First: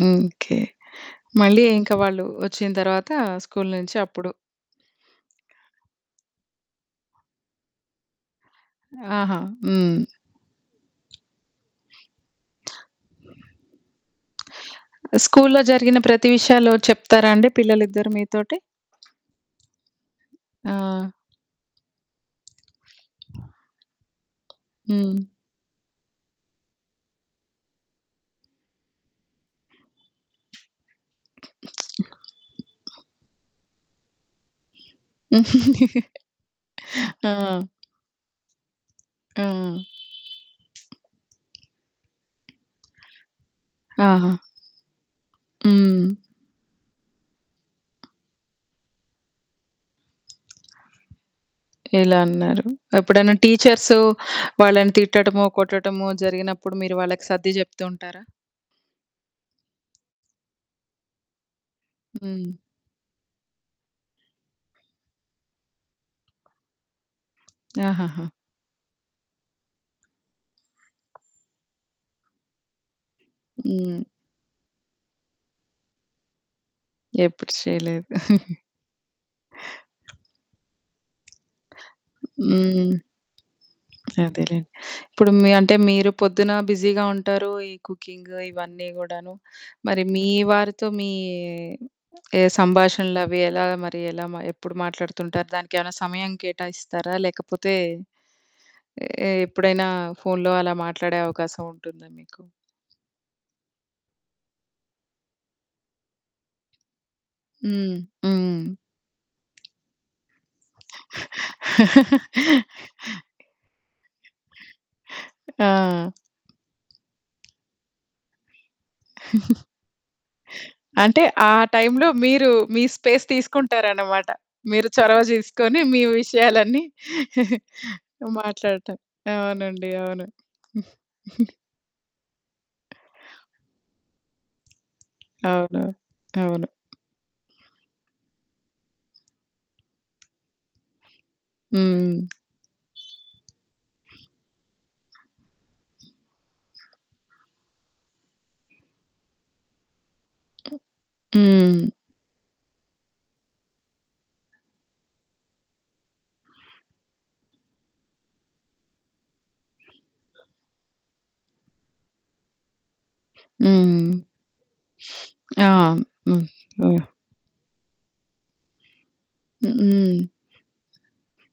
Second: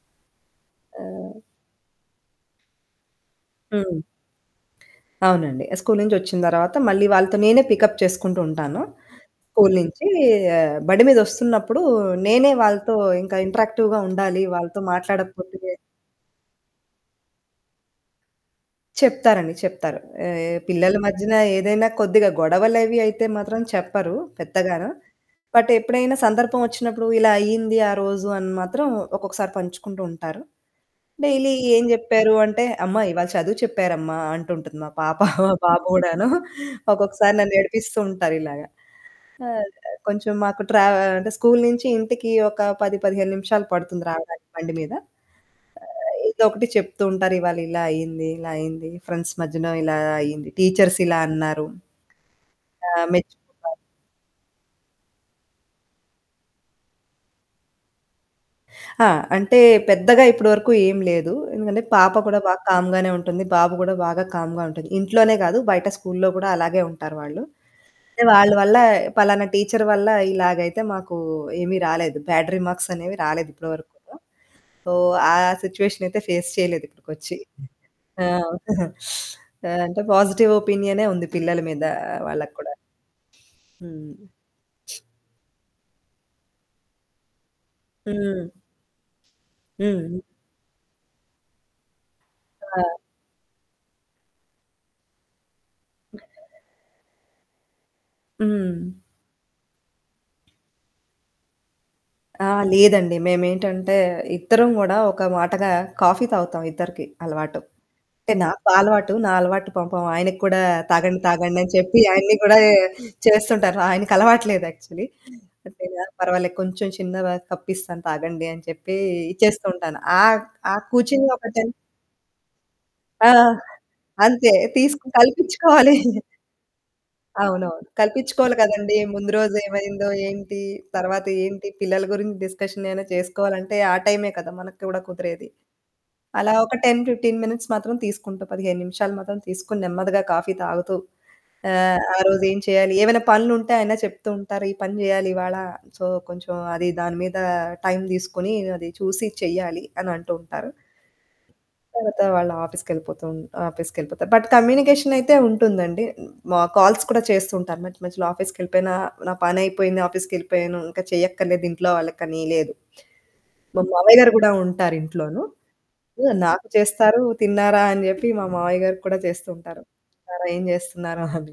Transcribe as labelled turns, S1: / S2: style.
S1: హ్మ్. ఓకే.
S2: ఆ!
S1: మళ్ళీ ఇంక వాళ్ళూ ఒచ్చిన తర్వాతా స్కూల్ నుంచి
S2: హ్మ్.
S1: అప్పుడు.
S2: అవునండి. ఆహ్, స్కూల్ నుంచొచ్చిన తర్వాత మళ్ళీ వాళ్ళతో నేనే పికప్ చేసుకుంటూ ఉంటాను.
S1: ఆహా!
S2: స్కూల్
S1: హ్మ్.
S2: నించీ ఆహ్, బండి మీదొస్తున్నప్పుడూ నేనే వాళ్ళతో ఇంకా ఇంటరాక్టివ్‌గా ఉండాలి. వాళ్ళతో
S1: ఆహ్, స్కూల్లో
S2: మాట్లాడకపోతేనే
S1: జరిగిన ప్రతి విషయాలూ చెప్తారా అండి పిల్లలిద్దరు మీతోటి?
S2: చెప్తారండి. చెప్తారు. ఆహ్,
S1: ఆ!
S2: పిల్లల మధ్యన ఏదైనా కొద్దిగ గొడవలవి అయితే మాత్రం చెప్పరూ పెద్దగాన,
S1: హ్మ్.
S2: బట్ ఎప్పుడైనా సందర్భవొచ్చినప్పుడూ, "ఇలా అయ్యింది ఆ రోజు" అని మాత్రం ఒక్కొక్కసారి పంచుకుంటూ ఉంటారు. డైలీ ఏం జెప్పారు అంటే, "అమ్మా, ఇవాళ చదువు చెప్పారమ్మా" అంటుంటది మా పాప. బాబు గూడాను. ఒక్కొక్కసారి
S1: ఆ!
S2: నన్నేడిపిస్తూ ఉంటారిలాగ.
S1: హ్మ్.
S2: అదె. కొంచెం మాకు ట్రా అంటే, స్కూల్ నించి ఇంటికీ ఒక 10, 15 నిమిషాలు పడుతుంది
S1: ఆహా!
S2: రావడానికి బండి మీద.
S1: హ్మ్.
S2: ఆహ్, ఏదో ఒకటి చెప్తూ ఉంటారు, ఇవాళ ఇలా అయ్యింది, ఇలా అయ్యింది, ఫ్రెండ్స్ మధ్యనో ఇలా అయ్యింది, టీచర్స్ ఇలా అన్నారు.
S1: ఇలా అన్నారు.
S2: ఆ!
S1: ఎప్పుడైనా
S2: మెచ్చుకున్నారు.
S1: టీచర్స్ వాళ్ళని తిట్టటమో, కొట్టటమో జరిగినప్పుడు మీరు వాళ్ళకి సర్ది చెప్తూ ఉంటారా?
S2: ఆ! అంటే, పెద్దగా ఇప్పడవరకు ఏం లేదు. ఎందుకంటే, పాప కూడా
S1: హ్మ్.
S2: బాగా కామ్‌గానే ఉంటుంది, బాబు గూడా బాగా కామ్‌గా ఉంటది. ఇంట్లోనే గాదు, బయట స్కూల్‌లో గూడా అలాగే ఉంటారు వాళ్ళు. ఏ
S1: ఆహాహా!
S2: వాళ్ళ వల్లా పలానా టీచర్ వల్లా ఇలాగైతే మాకూ ఏమి రాలేదు, బ్యాడ్ రిమార్క్సనేవి రాలేదు ఇప్పడవరకు
S1: హ్మ్.
S2: కూడా. ఓహ్, ఆ సిచ్యువేషనయితే ఫేస్ చెయలేదు ఇప్పుడుకొచ్చీ.
S1: ఎప్పుడు చెయలేదు.
S2: ఆహ్, ఆహ్, అంటే, పాజిటివ్ ఒపీనియనే ఉంది పిల్లల మీదా వాళ్ళకు కూడా.
S1: హ్మ్.
S2: హ్మ్.
S1: అదేలేండి. ఇప్పుడు మీ అంటే, మీరు పొద్దునా బిజీగా ఉంటారూ, ఈ కుకింగ్
S2: హ్మ్.
S1: ఇవన్నీ గూడాను. మరి
S2: హ్మ్.
S1: మీ వారితో మీ ఏ
S2: ఆ!
S1: సంభాషణలవి ఎలాగ మరి, ఎలా మ ఎప్పుడు మాట్లాడుతుంటారు? దానికేమైనా సమయం కేటాయిస్తారా, లేకపోతే,
S2: హ్మ్.
S1: ఏ ఎప్పుడైనా ఫోన్‌లో అలా మాట్లాడే అవకాశం ఉంటుందా మీకు?
S2: ఆ! లేదండి. మేమేంటంటే, ఇద్దరం గూడా ఒక మాటగా కాఫీ తాగుతాం, ఇద్దరికీ అలవాటు.
S1: హ్మ్.
S2: టే
S1: హ్మ్.
S2: నాకు ఆ అలవాటు. నా అలవాటు పాపం ఆయనకి కూడా తాగండి, తాగండి అని చెప్పి ఆయన్ని గూడాయే చేస్తుంటాను. ఆయనకలవాటు లేదు యాక్చలీ. కొద్దిగా
S1: ఆ!
S2: పర్వాలే కొంచుం చిన్న వ కప్పిస్తాను తాగండి అని చెప్పీ ఇచ్చేస్తూ ఉంటాను. ఆ ఆ
S1: అంటే,
S2: కూర్చుని ఒక
S1: ఆ
S2: టెన్
S1: టైమ్‌లో మీరూ, మీ స్పేస్
S2: ఆ!
S1: తీసుకుంటారనమాట.
S2: అంతే.
S1: మీరు
S2: తీసుకుని
S1: చొరవ జూసుకొని
S2: కల్పిచ్చుకోవాలి.
S1: మీ విషయాలన్నీ
S2: అవునవును. కల్పిచ్చుకోవాలి
S1: మాట్లాడటం.
S2: కదండీ! ముందు
S1: అవునండి.
S2: రోజేమైందో,
S1: అవును.
S2: ఏంటి, తరవాత ఏంటి, పిల్లల గురించి డిస్కషనేనా చేసుకోవాలంటే ఆ టైమే కదా మనకి కూడా కుదిరేది.
S1: అవును.
S2: అలా
S1: అవును.
S2: ఒక 10, 15 మినిట్స్ మాత్రం తీసుకుంట. 15 నిమిషాలు మాత్రం తీసుకుని, నెమ్మదిగా కాఫీ తాగుతూ, ఆహ్,
S1: హ్మ్.
S2: ఆ రోజేం చెయ్యాలి, ఏవైనా పనులుంటే ఆయనే చెప్తూ ఉంటారు, "ఈ పని జెయ్యాలి ఇవాళ. సో, కొంచెం అదీ దాని మీదా టైమ్ దీసుకొనీ అది చూసి చెయ్యాలి" అనంటూ ఉంటారు.
S1: హ్మ్.
S2: తరవాత వాళ్ళ ఆఫీస్‌కెళ్ళిపోతూన్ ఆఫీస్‌కెళ్ళిపోతారు, బట్ కమ్యూనికేషనయితే ఉంటుందండి. హ్మ్, మాకు కాల్స్ కూడా చేస్తూ ఉంటారు మధ్య మధ్యలో ఆఫీస్‌కెళ్ళిపోయినా. నా పనయిపోయింది, ఆఫీస్‌కెళ్ళిపోయాను, ఇంక చేయక్కర్లేదింట్లో వాళ్ళకనీ లేదు. మా
S1: హ్మ్.
S2: మావయ్య గారు గూడా ఉంటారింట్లోను.
S1: ఆ!
S2: హ్మ్,
S1: హ్మ్.
S2: నాకు
S1: హ్మ్.
S2: చేస్తారు. తిన్నారా అని జెప్పి, మా మావయ్య గారికి కూడా చేస్తూ ఉంటారు,
S1: హ్మ్.
S2: తిన్నారా, ఏం జేస్తున్నారో అని.